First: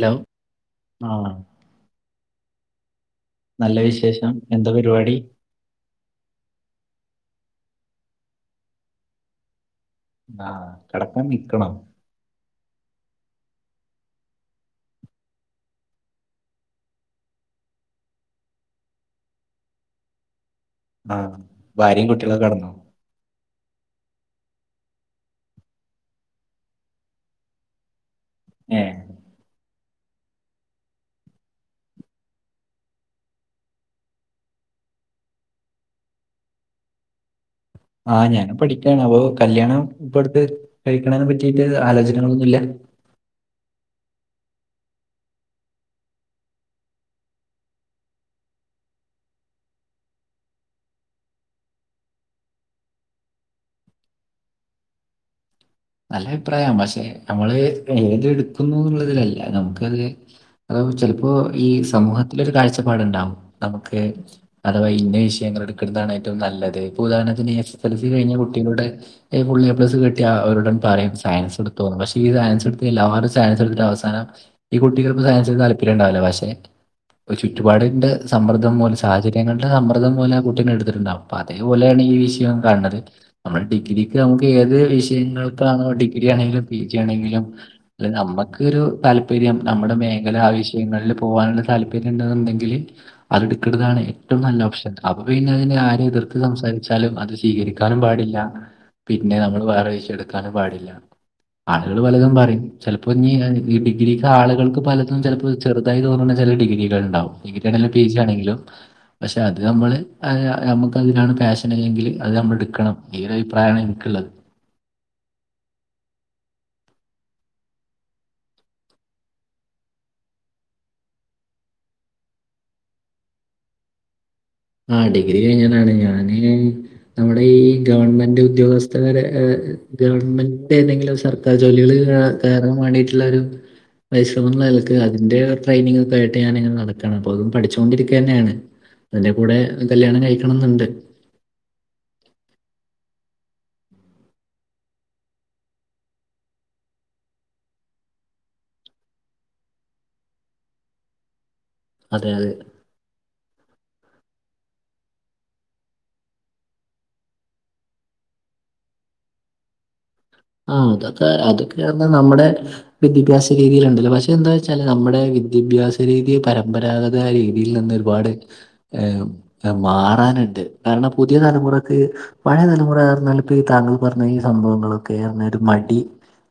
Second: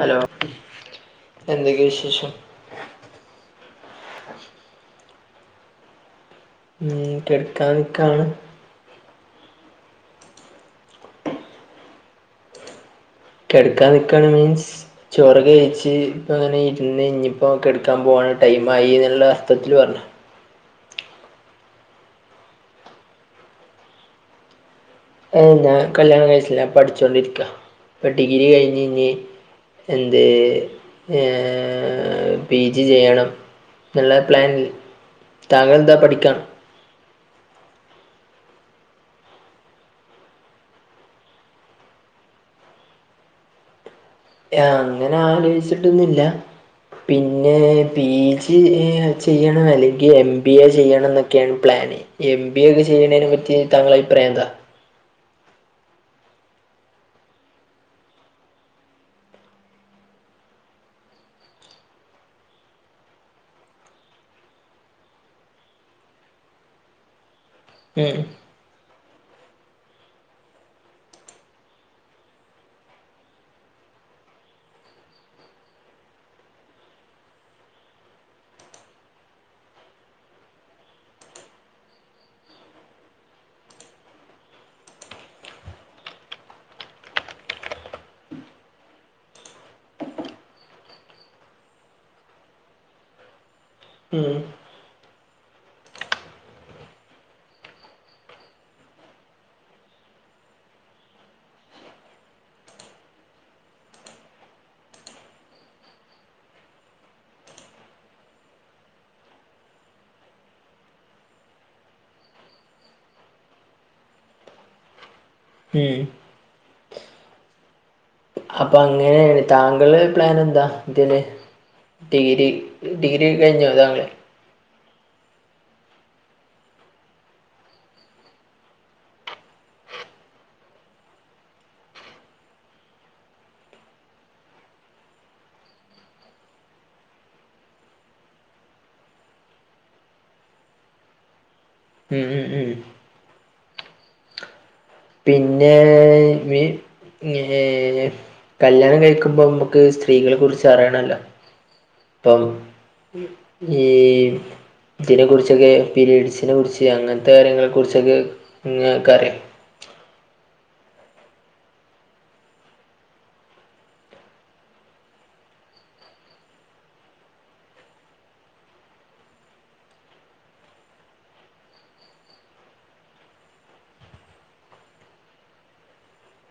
Hello ആ എന്തൊക്കെ വിശേഷം നല്ല വിശേഷം എന്താ പര്പാടി ഉം കെട്ക്കാനിക്കാണ് ആഹാ കെടക്കാൻ നിക്കണോ കെട്കാ നിക്കാണ് മീൻസ് ചോറൊക്കെ കഴിച്ച് ഇപ്പങ്ങനെ ഇരുന്ന് ഇഞ്ഞിപ്പോ കെട്ക്കാൻ പോണ ടൈംമായി ന്ന്ള്ള അർഥത്തിൽ പറഞ്ഞ ആഹ് ഭാര്യിം കുട്ട്യാളൊക്കെ കെടന്നോ ഏ ഞാൻ കല്യാണം കഴിച്ചില്ല പഠിച്ചോണ്ടിരിക്ക ഇപ്പൊ ഡിഗ്രി ഏ കഴിഞ്ഞ് ഇഞ്ഞി എന്തേ ഏ പി ജി ചെയ്യണം ന്നുള്ള പ്ലാൻല് താങ്കൾ എന്താ പഠിക്കാണോ ആഹ് ഞാനും പഠിക്കാണ് അപ്പൊ കല്യാണം ഇപ്പട്ത്ത് കഴിക്കണേന പറ്റിട്ട് ആലോജനകളൊന്നുല്ല യ അങ്ങനെ ആലോയ്ച്ചിട്ടൊന്നുല്ല പിന്നെ പി ജി ഏ ചെയ്യണം അല്ലെങ്കിൽ എം ബി എ ചെയ്യണം എന്നൊക്കെയാണ് പ്ലാന് എം ബി ഒക്കെ ചെയ്യുന്നതിനെ പറ്റി താങ്കളെ അഭിപ്രായം എന്താ നല്ല അഭിപ്രായാ പക്ഷെ നമ്മള് ഏത് എടുക്കുന്നു എന്നുള്ളതിലല്ല നമുക്കത് അത് ചെലപ്പോ ഈ സമൂഹത്തിലൊരു കാഴ്ചപ്പാടുണ്ടാവും നമുക്ക് അഥവാ ഇന്ന വിഷയങ്ങൾ എടുക്കുന്നതാണ് ഏറ്റവും നല്ലത് ഇപ്പൊ ഉദാഹരണത്തിന് എസ് സെ ൽ സി ഉം കയിഞ്ഞ കുട്ടികൾടെ ഫുള്ളെപ്ലസ് കിട്ടിയ അവരു പറയും സയൻസ് എടുത്തോന്ന് പക്ഷെ ഈ സയൻസ് എടുത്തില്ലാരും സയൻസ് എടുത്തിട്ട് അവസാനം ഈ കുട്ടികൾക്ക്‌ ചെലപ്പോ സയൻസ് എട്ക്കാൻ താല്പര്യണ്ടാവൂല പക്ഷെ പ്പോ ചുറ്റുപാടിന്റെ സമ്മർദ്ദം മൂലം സാഹചര്യങ്ങൾ ടെ സമ്മർദ്ദം മൂലം കുട്ടികെ എടുത്തിട്ട്ണ്ടാവും പ്പ അതേപോലെയാണ് ഈ വിഷയവും കാണത് നമ്മള് ഡിഗ്രിക്ക് നമ്മക്ക് ഏത് വിഷയങ്ങള് പ്പളാണോ ഡിഗ്രി ആണെങ്കിലും പി ജി ആണെങ്കിലും അല്ല നമുക്ക് ഒരു താല്പര്യം നമ്മുടെ മേഖല ആ വിഷയങ്ങളിൽ പോകാനുള്ള താല്പര്യം ണ്ടെന്നുണ്ടെങ്കില് അതെടുക്കേണ്ടതാണ് ഉം ഏറ്റവും നല്ല ഓപ്ഷൻ അപ്പൊ പിന്നെ അതിനെ ആരും എതിർത്ത് സംസാരിച്ചാലും അത് സ്വീകരി എടുക്കാനും പാടില്ല പിന്നെ നമ്മൾ വേറെ വിഷയെടുക്കാനും പാടില്ല ആളുകള് പലതും പറിം ചിലപ്പോ ഇഞ്ഞി ഡിഗ്രിക്ക് ആളുകൾക്ക് പലതും ചിലപ്പോ ചെറുതായി തോന്നണെ ചില ഡിഗ്രികൾ ണ്ടാവും ഡിഗ്രി ആണെങ്കിലും പി ജി ആണങ്കിലും പക്ഷെ അത് നമ്മൾ നമുക്ക് അതിലാണ് പാഷനല്ലെങ്കിൽ അത് നമ്മൾ എടുക്കണം ഈ അഭിപ്രായമാണ് എനിക്കുള്ളത് ഈ അപ്പൊ അങ്ങനേണ് താങ്കളെ പ്ലാൻ എന്താ ഇതില് ഡിഗ്രി ഡിഗ്രിയൊക്കെ കഴിഞ്ഞേ താങ്കെ ആ ഡിഗ്രി കഴിഞ്ഞതാണ് ഞാന് നമ്മുടെ ഈ ഗവൺമെന്റ് ഉദ്യോഗസ്ഥരെ ഗവൺമെന്റ് ഏതെങ്കിലും സർ ക്കാർ ജോലികള് കയറാൻ വേണ്ടിട്ടുള്ളരു പരിശ്രമങ്ങൾ ആൾക്കാണ് അതിന്റെ ട്രെനിങ്ങ ഒക്ക ആയിട്ട് ഞാനങ്ങനെ നടക്കണ അപ്പൊ അതും പഠിച്ചുണ്ടിരിക്ക ന്നെയാണ് കൂടെ കല്യാണം കഴിക്കണം ന്നുണ്ട് ഉം ഉം ഉം പിന്നേ വി ഹേ കല്യാണം കഴിക്കുമ്പോ നമ്മുക്ക് സ്ത്രീകളെ കുറിച്ച് അറിയണല്ലോ അതെ ഇപ്പം അതെ. ഈ ഇതിനെക്ക കുറിച്ചൊക്കെ പീരീഡ്സിനെ കുറിച്ച് അങ്ങനത്തെ കാര്യങ്ങളെക്ക കുറിച്ചൊക്കെ ഇങ്ങക്കെ അറിയോ ആ അതൊക്കെ അതൊക്കെ പറഞ്ഞ നമ്മുടെ വിദ്യാഭ്യാസ രീതിയൽണ്ടല്ലോ പക്ഷെ എന്താ വച്ചാല് നമ്മുടെ വിദ്യാഭ്യാസ രീതി പരമ്പരാഗത രീതിയിൽ നിന്ന് ഒരുപാട് മാറാനുണ്ട് കാരണം പുതിയ തലമുറക്ക് പഴയ തലമുറ [unintelligible] താങ്കൾ പറഞ്ഞ ഈ സംഭവങ്ങളൊക്കെ പറഞ്ഞ ഒരു മടി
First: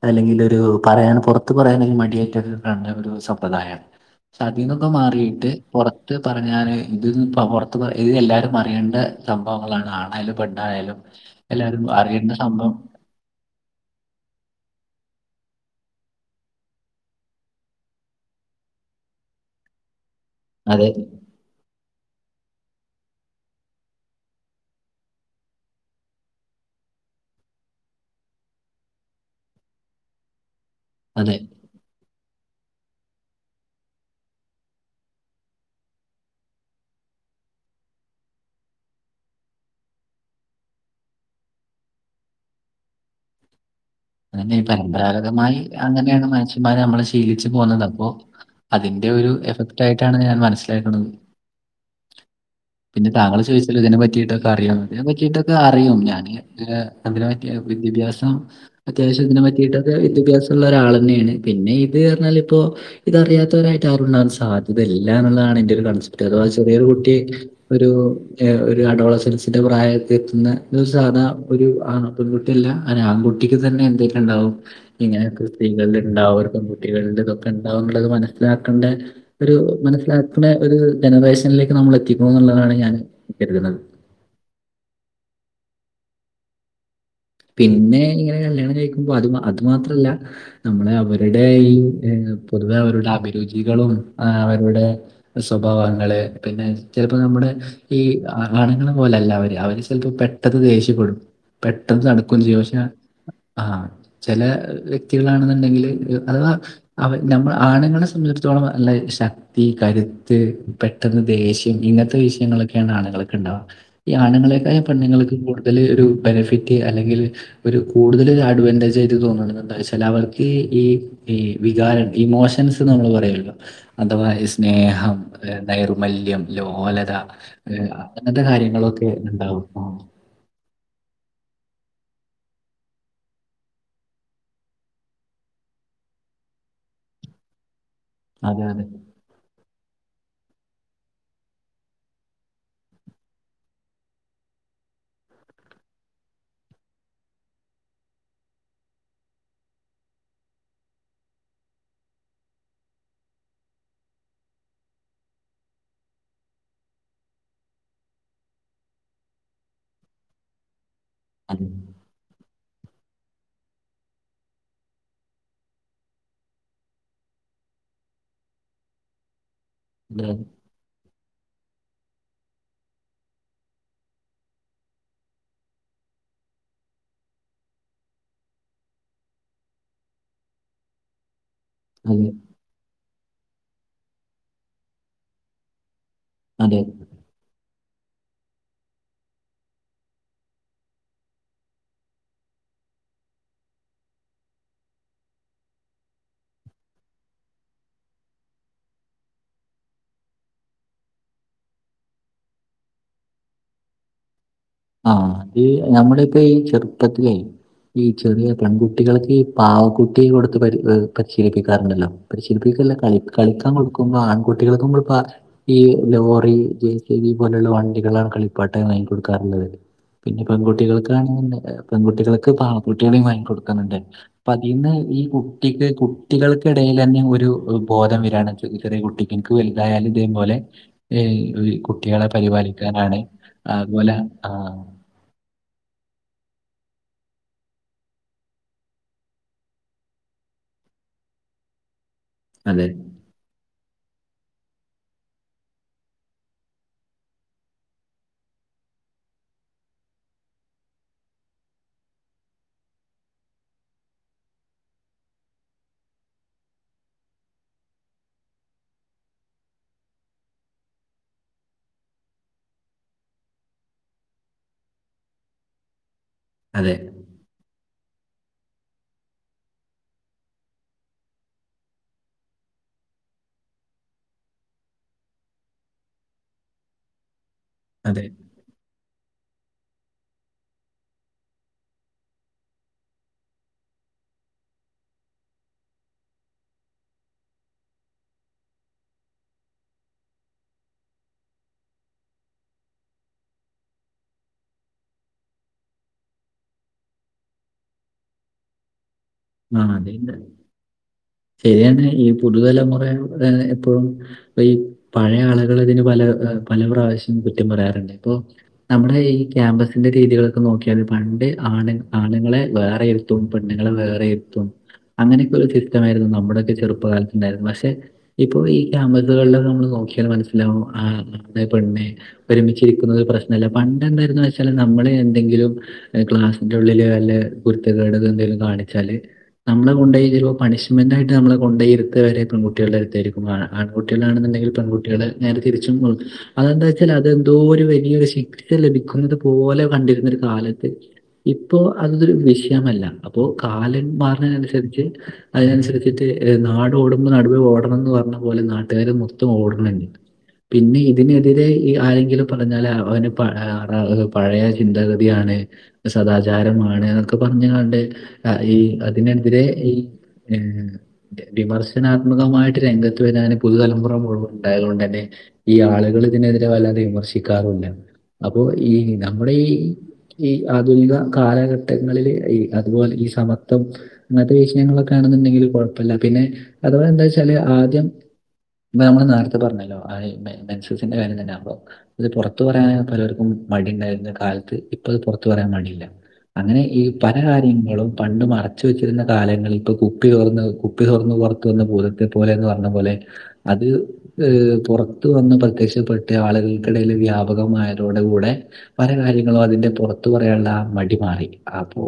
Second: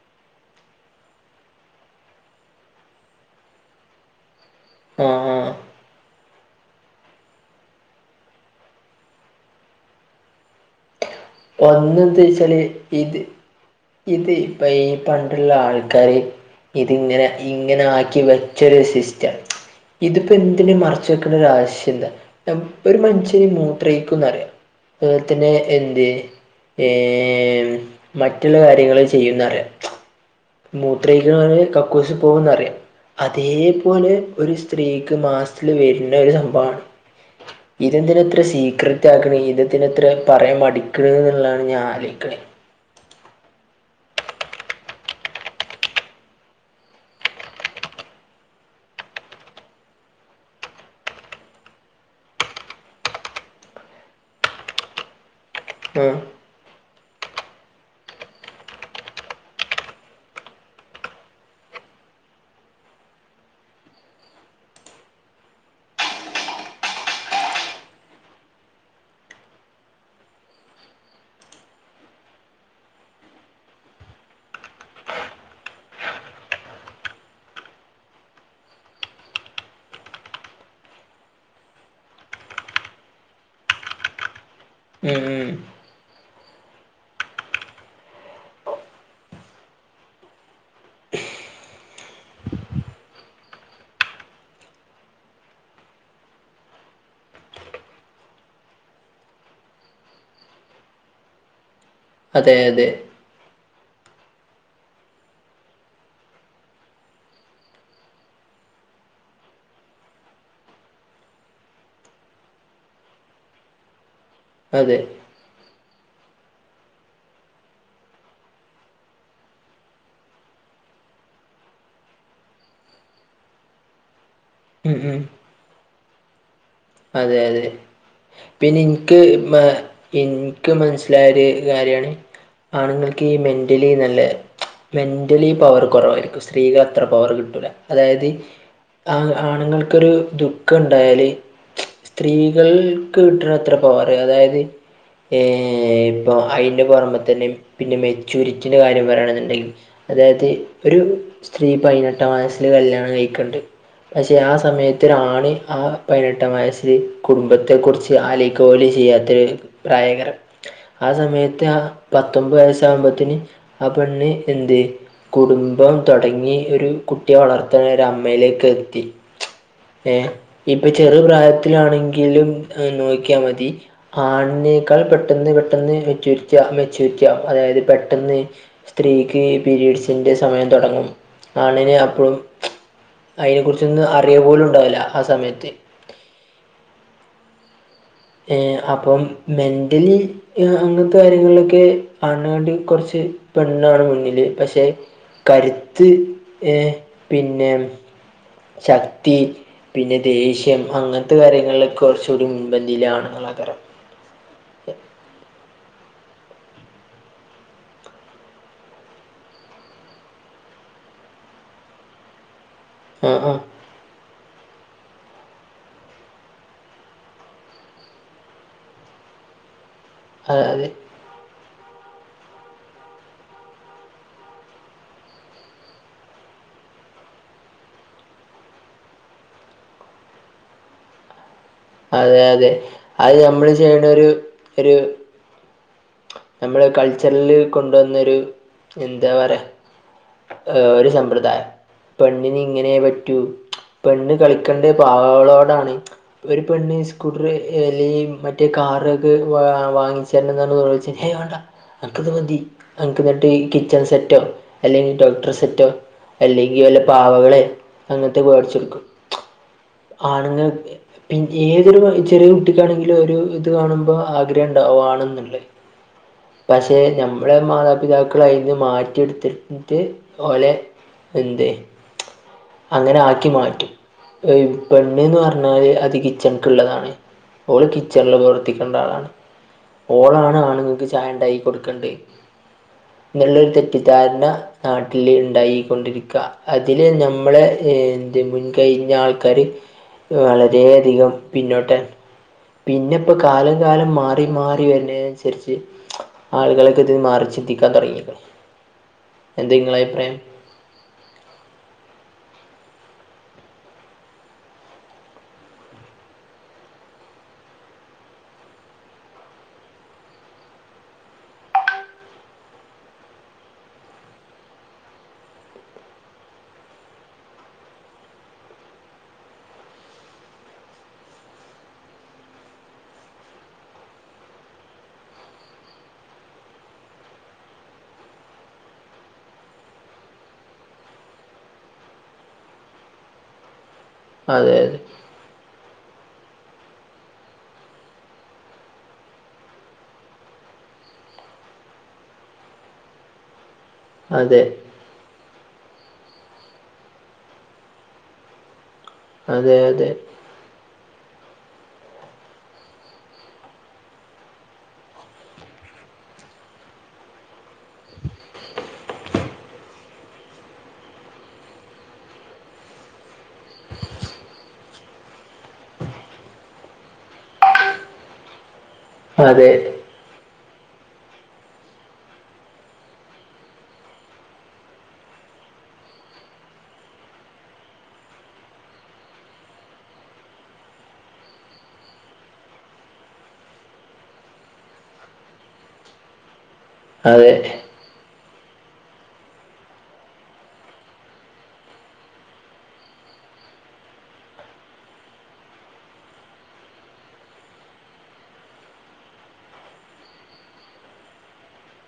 അല്ലെങ്കിൽ ഒരു പറയാൻ പുറത്ത് പറയാനെങ്കിൽ മടിയായിറ്റൊക്കെ കണ്ട ഒരു സമ്പ്രദായ അതിന്നൊക്കെ ആ ആ മാറിയിട്ട് പുറത്ത് പറഞ്ഞാല് ഇത് പുറത്ത് ഇത് എല്ലാവരും അറിയേണ്ട സംഭവങ്ങളാണ് ആണായാലും പെണ്ണായാലും എല്ലാരും അറിയേണ്ട സംഭവം ഏത് ഇത് ഇപ്പൊ ഈ പണ്ടുള്ള ആൾക്കാര് ഇതിങ്ങനെ ഇങ്ങനെ ആക്കി വെച്ചൊരു സിസ്റ്റം ഇതിപ്പോ എന്തിന് അതെ മറച്ച് വെക് ണ്ട ആവശ്യം എന്താ ഒരു മനുഷ്യന് മൂത്രയ്ക്കുംന്ന് അറിയാ അ പോൽ തന്നെ ന്ത് ഏ മറ്റുള്ള കാര്യങ്ങൾ ചെയ്യുംന്നറിയ മൂത്ര അതെ ഒയ്ക്കാൻ കക്കൂസിൽ പോകുന്നറിയാം അതേപോലെ ഒരു സ്ത്രീക്ക് മാസ്ത്തില് വരുന്ന ഒരു സംഭവമാണ് [inaudible] ഇതെന്തിനെത്ര സീക്രറ്റ് ആക്കണ ഇതെന്തിനത്ര പറയാൻ മടിക്കണ ന്നള്ളാണ് ഞാൻ ആലോചിക്കണത് അതന്നെ പരമ്പരാഗതമായി അങ്ങനെയാണ് മനുഷ്യന്മാര് നമ്മള് ശീലിച്ചു പോകുന്നത് അപ്പോ അതിന്റെ ഒരു എഫക്റ്റ് ആയിട്ടാണ് ഞാൻ മനസ്സിലാക്കുന്നത് പിന്നെ താങ്കൾ ചോദിചിലെ ഇതിനെ പറ്റിയിട്ടൊക്കെ അറിയോ തിനെ പറ്റിയിട്ടൊക്കെ അറിയും ആ ഞാന് ഏ അതിനെ പറ്റി വിദ്യാഭ്യാസം അത്യാവശ്യം ഇതിനെ പറ്റിയിട്ടൊക്കെ വിദ്യാഭ്യാസമുള്ള ഒരാൾ ന്നെയാണ് പിന്നെ ഇത് പറഞ്ഞാല് പ്പോ ഇതറിയാത്തവരായിട്ട് ആരുണ്ടാകൻ സാധ്യതയില്ല എന്നുള്ളതാണ് എന്റെ ഒരു കൺസ്പറ്റ് അഥവാ ആ ചെറിയൊരു കുട്ടിയെ ഒരു ഒരു അടോളസൻസിന്റെ പ്രായത്തെ എത്തുന്ന സാധാ ഒരു ആണ് കുട്ടില്ല ആൺകട്ടിക്ക് തന്നെ എന്തൊക്കെ ഉണ്ടാവും ഇങ്ങനൊക്കെ സ്ത്രീകളിൽ ഉണ്ടാവും ഒരു പെൺകുട്ടികളുടെ ഇതൊക്കെ ഉണ്ടാവു ള്ളത് മനസ്സിലാക്കേണ്ടേ ഒരു മനസ്സിലാക്കുന്ന ഒരു ജനറേഷനിലേക്ക് നമ്മൾ എത്തിക്കണ എന്നുള്ളതാണ് ഞാൻ കരുതുന്നത് ഉം ഉം പിന്നെ ഇങ്ങനെ കല്യാണം കഴിക്കുമ്പോ അത് അത് മാത്രല്ല നമ്മളെ അവരുടെ ഈ പൊതുവെ അവരുടെ അഭിരുചികളും അവരുടെ സ്വഭാവങ്ങള് പിന്നെ ചിലപ്പോ നമ്മുടെ ഈ ആ ആണുങ്ങള പോലെല്ല അവര് അവര് ചിലപ്പോ പെട്ടെന്ന് ദേഷപ്പെടും പെട്ടെന്ന് തണുക്കുകയും അതെ ചെയ്യും പക്ഷെ അതെ ആ ചില വ്യക്തികളാണെന്നുണ്ടെങ്കില് അഥവാ അവ നമ്മൾ ആണുങ്ങളെ സംബന്ധിച്ചടത്തോളം അല്ല ശ തീ കരുത്ത് പെട്ടെന്ന് ദേഷ്യം ഇങ്ങനത്തെ വിഷയങ്ങളൊക്കെയാണ് ആളുകൾക്കെ ഉണ്ടാവുക ഈ ആണുങ്ങളെക്കായ അതെ പണ്ണുങ്ങൾക്ക് കൂടുതൽ ഒരു ബെനിഫിറ്റ് അല്ലെങ്കിൽ ഒരു കൂടുതൽ അഡ്വാൻറേജ് ആയിട്ട് തോന്നണ എന്താ വെച്ചാൽ അവർക്ക് ഈ ഈ വികാരം ഇമോഷൻസ് നമ്മള് പറയല്ലോ അഥവാ ഉം സ്നേഹം ഉം നൈർമ്മല്യം ലോലത അതെ അതെ അങ്ങനത്തെ പിന്നെ കാര്യങ്ങളൊക്കെ എനിക്ക് മ ഉണ്ടാവും എനിക്ക് മനസ്സിലായ കാര്യമാണ് ആണുങ്ങൾക്ക് ഈ മെന്റലി നല്ല മെൻ്റലി പവർ കുറവായിരിക്കും സ്ത്രീക്ക് അത്ര പവർ കിട്ടൂല്ല അതായത് അതെ അതെ ആ ആണുങ്ങൾക്കൊരു ദുഃഖം ഉണ്ടായാല് സ്ത്രീകൾക്ക് കിട്ടണ അത്ര പവറ അതായത് ഏ ഇപ്പം അതിന്റെ പുറമെ തന്നെ പിന്നെ മെച്യൂരിറ്റീൻ്റെ കാര്യം പറയണെന്നുണ്ടെങ്കിൽ അതായത് ഒരു സ്ത്രീ പതിനെട്ടാം വയസിൽ കല്യാണം കഴിക്കണ്ട് പക്ഷെ ആ സമയത്തിനാണ് ആ പതിനെ നെട്ടാം വയസില് കുടുംബത്തെ കുറിച്ച് ആലോചിക്ക പോലും ചെയ്യാത്തരു പ്രായകരം ആ സമയത്ത് അതെ ആ പത്തൊമ്പത് വയസ്സ ആവ്മ്പോത്ത്ന് ആ പെണ്ണ് എന്ത് കുടുംബം തൊടങ്ങി ഒരു കുട്ടിയെ വളർത്ത്ണ ഒരു അമ്മയിലേക്ക് എത്തി ഏ അതെ ഇപ്പൊ ചെറു പ്രായത്തിലാണെങ്കിലും നോക്കിയാ മതി ആൺനെ ക്കാൾ പെട്ടെന്ന് പെട്ടെന്ന് മെചൂര്റ്റി ആ മെചൂര്റ്റി ആവും അതായത് പെട്ടെന്ന് സ്ത്രീക്ക് പീരീഡ്സിൻ്റെ സമയം തോട്ങ്ങും ആണിന് അതെ അപ്പഴും അഴിനെ കുർച്ചൊന്നും അറിയ പോലും ഉണ്ടാവില്ല ആ സമയത്ത് അതെ ഏ അപ്പം മെന്റലി അങ്ങൻത്ത കാര്യങ്ങൾലൊക്കെ ആണുങ്ങ ളകാട്ടിം കൊർച്ച് പെണ്ണാണ് മുന്നില് പഷെ കരുത്ത് എ പിന്നെ ശക്തി പിന്നെ ദേഷ്യം അങ്ങൻത്ത കാര്യങ്ങളിലൊക്കെ കൊർച്ചൂടി മുൻപന്തിയിലാണ് [unintelligible] ആഹ് അത് ഞമ്മള് ഇപ്പ ഈ ചെർപ്പത്തിലെ ഈ ചെറിയ പെൺകുട്ടികൾക്ക് ഈ പാവക്കുട്ടി കൊടുത്ത് പരി പരിശീലിപ്പിക്കാറുണ്ടല്ലോ പരിശീലിപ്പിക്കല്ല കളി ആ ആ കളിക്കാം കൊടുക്കുമ്പോ ആൺകുട്ടികൾക്കും കൊടുപ്പാ ഈ ലോറി ജെ സി ബി പോലെള്ള വണ്ടികളാണ് കളിപ്പാട്ടായി വാങ്ങി കൊടുക്കാറുള്ളത് പിന്നെ അതെ പെൺകുട്ടികൾക്കാണ്ന്ന്ണ്ട പെൺകട്ടികൾക്ക് പാവകുട്ടിയളീം വാങ്ങി കൊടുക്ക്‌ണ് ണ്ട് അപ്പ അതിന്ന് ഈ കുട്ടിക്ക് കുട്ടികൾക്കിടയില ന്നെ ഒരു ബോധം വരാണ് ചെറിയ കുട്ടിക്ക് ഇൻക് വൽതായാല് ഇതേപോലെ കു അതെ അതെ അത് നമ്മള് ചെയ്യണരു ആഹ് ഒരു നമ്മള് കൾച്ചർല് കൊണ്ടുവന്നൊരു എന്താ പറയാ ഒരു സമ്പ്രദായം പെണ്ണിന് അതെ. ഇങ്ങനെ റ്റു പെണ്ണ് കളിക്കണ്ടിയെ പാവകളോടാണ് ഒര് പെണ്ണ് സ്കൂട്ടറ് ഏ അല്ലെങ്കി മറ്റേ കാറൊക്കെ വാ വാങ്ങിച്ചലെന്താണ് ഓ ഏയ്‌ വാണ്ട അൻക്ക്‌ ത് മതി അൻക് മറ്റേ ഈ കിച്ചൺ സെറ്റോ അല്ലെങ്കി ഡോക്ടർ സെറ്റോ അല്ലെങ്കി വല്ല പാവകളെ അങ്ങട്ട് വേട്ച്ചൊട്ക്കും ആണ്ങ്ങക്ക് പിന്നെ ഏതൊരു ചെറ്യേ കുട്ടിക്കാണെങ്കിലും ഒരു ഇത് കാണുമ്പോ ആഗ്രഹണ്ടാവും വാണന്ന്ള്ളെ അതെ. പഷെ ഞമ്മളെ മാതാപിതാ ക്കള് അയ്ന്ന് മാറ്റിട്ത്ത്ട്ട് ഓലെ എന്ത് അങ്ങനാക്കി മാറ്റും എഹ് പെണ്ണ്ന്ന് പർഞ്ഞാല് അത് കിച്ചൺക്ക്ള്ളതാണ് ഓള് അതെ. കിച്ചൺല് പ്രവർത്തിക്കണ്ടാളാണ് ഓളാണ് ആണ്ങ്ങൾക്ക് ചായണ്ടാക്കി കൊട്ക്കണ്ടെ ന്ന്ള്ളൊരു തെറ്റിദ്ധാര്ണ നാട്ടില് ഇണ്ടായിക്കൊണ്ടിരിക്ക അതില് ഞമ്മളെ ഏ എന്ത് മുൻകയിഞ്ഞാൾക്കാര് വളരേ അധികം പിന്നോട്ട് പിന്നെ പ്പൊ കാലം കാലം മാറി മാറി വര്ണേനൻസ സര്ച്ച് ആള്കളൊക്കെത് മാറിച്ചിന്തിക്കാൻ തൊട്ങ്ങീക്ക്ണ് ആ അതന്നെ ശര്യന്നെ ഈ പുതുതലമുറ ഏ എപ്പോഴും പ്പൊ ഈ പഴയാള്കളിതിന് പല പല പ്രാവശ്യം കുറ്റം പറയാറ്ണ്ട് ഇപ്പൊ നമ്മളെ ഈ ക്യാമ്പസിന്റെ രീതികളൊക്കെ നോക്കിയാല് പണ്ട് ആണ് ആണ്ങ്ങളെ വേറെ ഇ ര്ത്തും പെണ്ണ്ങ്ങളെ വേറെര്ത്തും അങ്ങനൊക്കൊരു സിസ്റ്റമായിര്ന്നു നമ്മടൊക്കെ ചെറുപ്പകാലത്ത്ണ്ടായിര്ന്ന് പഷെ ഇപ്പൊ ഈ ക്യാമ്പസുകളിലൊക്കെ നമ്മള് നോക്കിയാ മനസ്സിലാവും [unintelligible] പെണ്ണ് ഒരുമിച്ചിരിക്കുന്നത് പ്രശ്നല്ല പണ്ട് എന്തായിരുന്ന് വെച്ചാല് നമ്മള് എന്തെങ്കിലും ഏ ക്ലാസ്സിന്റുള്ളില് വല്ല കുര്ത്തക്കേടെക്കെന്തെങ്കിലും കാണിച്ചാല് നമ്മളെ കൊണ്ടോയ്രു പണിഷ്മെന്റായിട്ട് നമ്മളെ കൊണ്ടോയിര്ത്ത വരേ പെങ്കുട്ടികൾടെ ട്ത്തായിരിക്കും ആ ആൺകുട്ട്യാളാണ്ന്നുണ്ടങ്കിലും അതെ പെൺകുട്ടികള് നേരെ തിരിച്ചും അതെന്താ വെച്ചാല് അതെന്തോരു വല്ല്യരു ശിക്ഷ ലഭിക്കുന്നത് പോലെ കണ്ടിര്ന്നൊരു കാലത്ത് ഇപ്പോ അതൊരു വിഷയമല്ല അപ്പോ കാലൻ അതെ മാറ്‌ണനന്സരിച്ച് അയ്നൻസര്ച്ച്ട്ട് നാടോടുമ്പൊ നടുവേ ഓടണംന്ന് പർഞ്ഞ പോലെ നാട്ടാര് മൊ ത്തം അതെ ഓട്ണ് അതെ ണ്ട് പിന്നെ ഇതിനെതിരേ ഈ ആരെങ്കിലും പറഞ്ഞാല് അവന് പഴെ ആറാള്കൾ പഴയ ചിന്താഗതിയാണ് സദാചാരമാണ്ന്നൊക്കെ പറഞ്ഞ്കാണ്ട അ ഈ അതിനെതിരെ ഈ നി വിമർശനാത്മകമായിട്ട് രംഗത്ത് വര്നേന് പുതുതലമുറ മുഴുവ ണ്ടാലോണ്ടെന്നെ ഈ ആളുകളിതിനെതിരെ വല്ലാതെ വിമർശിക്കാറൂല്ല അപ്പൊ ഈ നമ്മുടെ അതെ അതെ ഈ ഈ ആധുനിക കാലഘട്ടങ്ങളില് ഈ അതുപോലെ ഈ സമ ട്ടം ങ്ങൻത്തെ വിഷയങ്ങളൊക്കേണ്ന്ന്ണ്ടെങ്കില് കൊഴപ്പല്ല പിന്നെ അതവാന്താച്ചാല് ആദ്യം മ്മെ മ്മള്നേര്ത്തെ പർഞ്ഞല്ലോ ആ ഈ മെ മെൻസസിന്റെ കാര്യം തന്നെ അപ്പൊ ത് പൊറത്ത് പറയാനാപലോര്ക്കും മടിണ്ടായിര്ന്ന കാൽത്ത് ഇപ്പത് പൊർത്ത് പറയാൻ മടില്ല അങ്ങനെ ഈ പല അതെ കാര്യങ്ങളും പണ്ട് മാ അച്ച് വെച്ചിര്ന്ന കാലങ്ങളിൽപ്പൊ കുപ്പി തൊർന്ന് കുപ്പി തൊർന്ന് പൊർത്ത് വന്ന ഭൂതത്തെ പോലേന്ന് പറഞ്ഞ പോലെ അത് അ് പൊറത്ത് വന്ന് പ്രത്യക്ഷപ്പെട്ട് ആളുകൾക്കിടയില് വ്യാപകമായതോട കൂടെ പല കാര്യങ്ങളും അതിന്റെ പൊറത്ത് പറയാന്ള്ളാ മടി മാറി അപ്പൊ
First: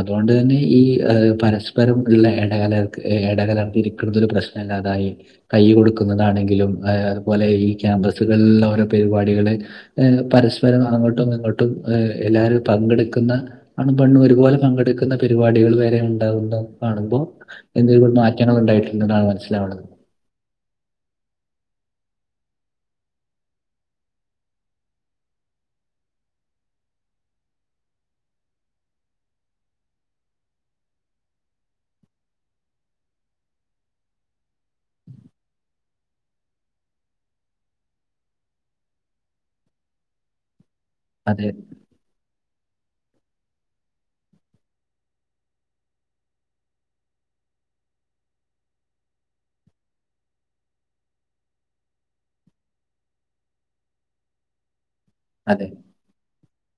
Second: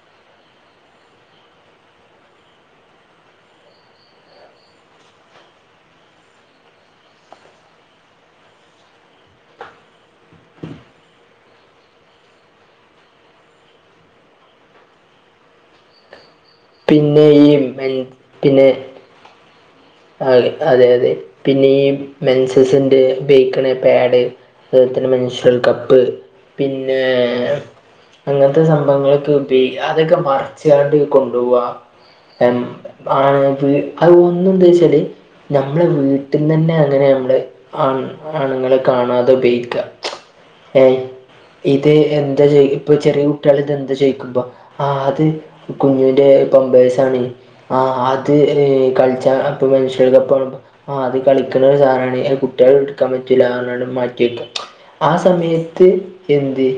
അതോണ്ട് തന്നി ഈ ഏ പരസ്പരം അ്ള്ള എടകലർക്ക് എടകലർന്നിര്ക്കണതരു പ്രശ്നല്ലാതായി കയ്യ് കൊടുക്കുന്നതാണെങ്കിലും ഏ അത്പോലെ ഈ ക്യാമ്പസുകളില്ള്ള ഓരോ പരിപാടികള് ഏ പരസ്പരം അങ്ങട്ടും ഇങ്ങട്ടും ഏ എല്ലാരും പങ്കെട്ക്ക്ന്ന ആണും പെണ്ണും ഒരുപോലെ പങ്കെട്ക്ക്ന്ന പരിപാടികൾ വരെ ഉണ്ടാവുണ്ടോ കാണുമ്പൊ പിന്നെ ഈ മെൻ എന്തെങ്കിലും മാറ്റങ്ങള്ണ്ടായിട്ട്ണ്ട്ന്നാണ് മനസ്സിലാവ്ണത് ആഹ് അതെ അതെ പിന്നെ ഈ മെൻസസിന്റെ ഉപേഗിക്ക്ണ പാഡ് അത്പോൽ തന്നെ മെൻഷ്യൽ കപ്പ് പിന്നെ അങ്ങനത്തെ സംഭവങ്ങളെക്കെ ബേയി അതൊക്കെ മറച്ച് കാണ്ട് കൊണ്ടോവാ എം അഹ് പീ അതൊന്നും ദ്ദേശ ല് ഞമ്മളെ വീട്ടിന്നന്നെ അങ്ങനെ ൺലോഅ് ആൺ ആണ്ങ്ങള് കാണാതെ ബേക്യ ഏഹ് അതെ ഇ ത് എന്താ ചോയ്ക്യു പ്പചെറിയ കുട്ട്യേള്തെന്താ ചോയിക്കുമ്പോ ആഹ് ത് കുഞ്ഞുന്റെ പാമ്പേഴ്സാണ് ആഹ് അത് അ് കളിച് പ്പ മെൻഷ്യൽ കപ്പാണ് ആഹ് അത് കളിക്ക്ണ സാനാണ് എ കുട്യേള് ട്ക്കാമ്പറ്റൂല്ലാർഞാണ്ട് മാറ്റി വെക്കും ആ അതെ. സമയത്ത് എന്ത്‌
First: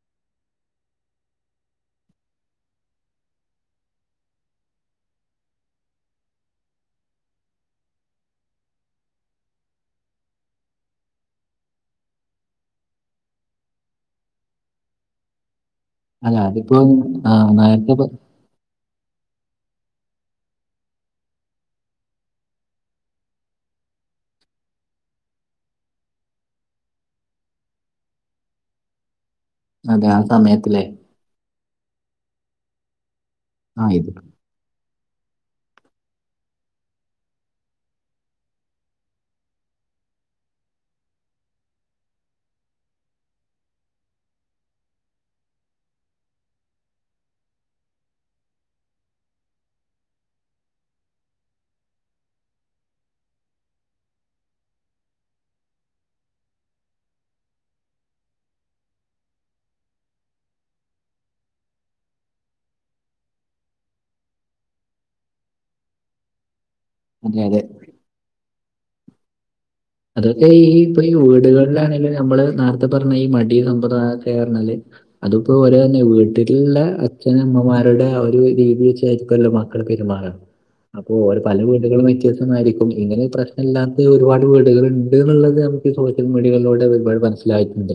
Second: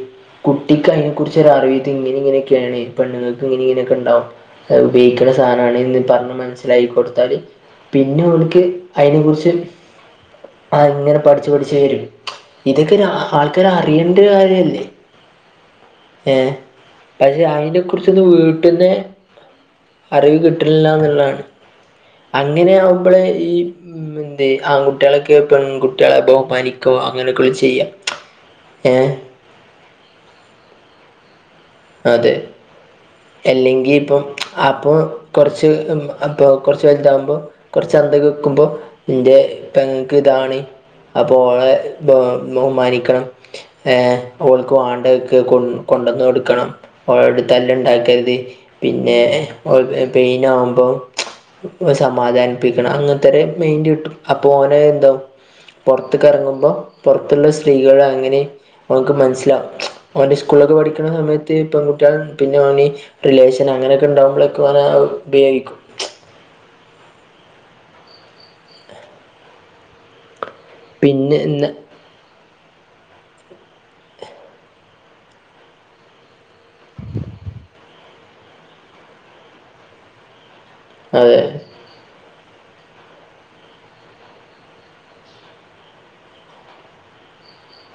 കുട്ടിക്കയ്നെ കുറിച്ച് ഒരറിവിത്തി ങ്ങനെ ഇങ്ങനെക്കെണ് പെണ്ണ്ങ്ങക്ക് ഇങ്ങനി ഇങ്ങനെക്കെണ്ടാവും അഅ്ബേഗിക്ക്ണ സാനാണ്ന്ന് പർഞ്ഞ് മനസ്സിലായികൊട്ത്താളി പിന്നെ ഓൽക്ക് അയ്നെ കുറിച്ച് ആഹ് ഇങ്ങനെ പഠിച്ചു പഠിച്ചു വേരും ഇതൊക്കെന് ഹ ആൾക്കാര് അറിയണ്ടോരു കാര്യല്ലേ അല്ല ഏഹ് അതിപ്പോ പഷേ ആഹ് അയിനെ നേരത്തെ പ കുറിച്ചൊന്നു വീട്ടിന്ന് അറിവ് കിട്ണ്ല്ലാന്ന്ള്ളതാണ് അങ്ങനെയാവുമ്പളെ ഈ ഉം മെന്തേ ആൺ കുട്ടേളക്കെ പെൺകുട്ടിളെ ബഹുമാനിക്കു അങ്ങനൊക്കെ ചെയ്യാ ഏഹ് അതെ ആഹ് സമയത്ത്ലേ അതെ ആഹ് ഇത് എല്ലെങ്കിപ്പം അപ്പോ കൊർച്ച് മ് അപ്പോ കൊർച്ച് വൽതാമ്പോ കൊർച്ചന്തക്കെക്ക്മ്പോ ഇന്റെ പെങ്ങക്ക്താണ് അപ്പോ ഓളെ ബഹു ബഹുമാനിക്കണം ഏഹ് ഓൾക്ക് വാണ്ടഅ്ക്കെ കൊ കൊണ്ടന്നൊട്ക്കണം ഓളോട് തല്ല്ണ്ടാക്കര്ത് പിന്നെ ഓൾക് പെയ്നാമ്പോ പ്പോ സമാധാനിപ്പിക്കണം അങ്ങൻ ത്തൊരെ മെയ്ന്റിട്ടും അപ്പോ ഓനെ ന്താവും പൊറത്ത്ക്കെറങ്ങുമ്പോ പൊറത്ത്ള്ള സ്ത്രീകള് അങ്ങനേം ഓൻക്ക് മനസ്സിലാവും ഓന്റെ സ്‌കൂളിലൊക്കെ പഠിക്ക്ണ സമയത്ത് ത്തി പെങ്കുട്ടികൾ പിന്നെ ഓന് റിലേഷൻ അങ്ങനൊക്കെ [unintelligible] ഉപയോഗിക്കും അതെ അതെ അതൊക്കെ ഈ ഇപ്പോ ഈ പിന്നെ വീടുകളിലാണെലും ഞമ്മള് അതാ പറഞ്ഞ ഈ മടി സമ്പ്രദായക്കെ പറഞ്ഞാല് അതിപ്പോ ഒരന്നെ വീട്ടി ട്ടിള്ള അച്ഛനമ്മമാരുടെ ഒരു രീതി വച്ചരിക്കല്ലോ മക്കള് പെരുമാറാ അപ്പോ ഓരോ അതെ പല വീടുകളും വ്യത്യസ്തമായിയിരിക്കും ഇങ്ങനെ പ്രശ്നം ഇല്ലാത്ത ഒരുപാട് വീട് [unintelligible] ണ്ട്ന്ന്ള്ളത് നമക്ക് ഈ സോഷ്യൽ മിഡിയകളിലൂടെ ഒരുപാട് മനസ്സിലായിട്ടുണ്ട്.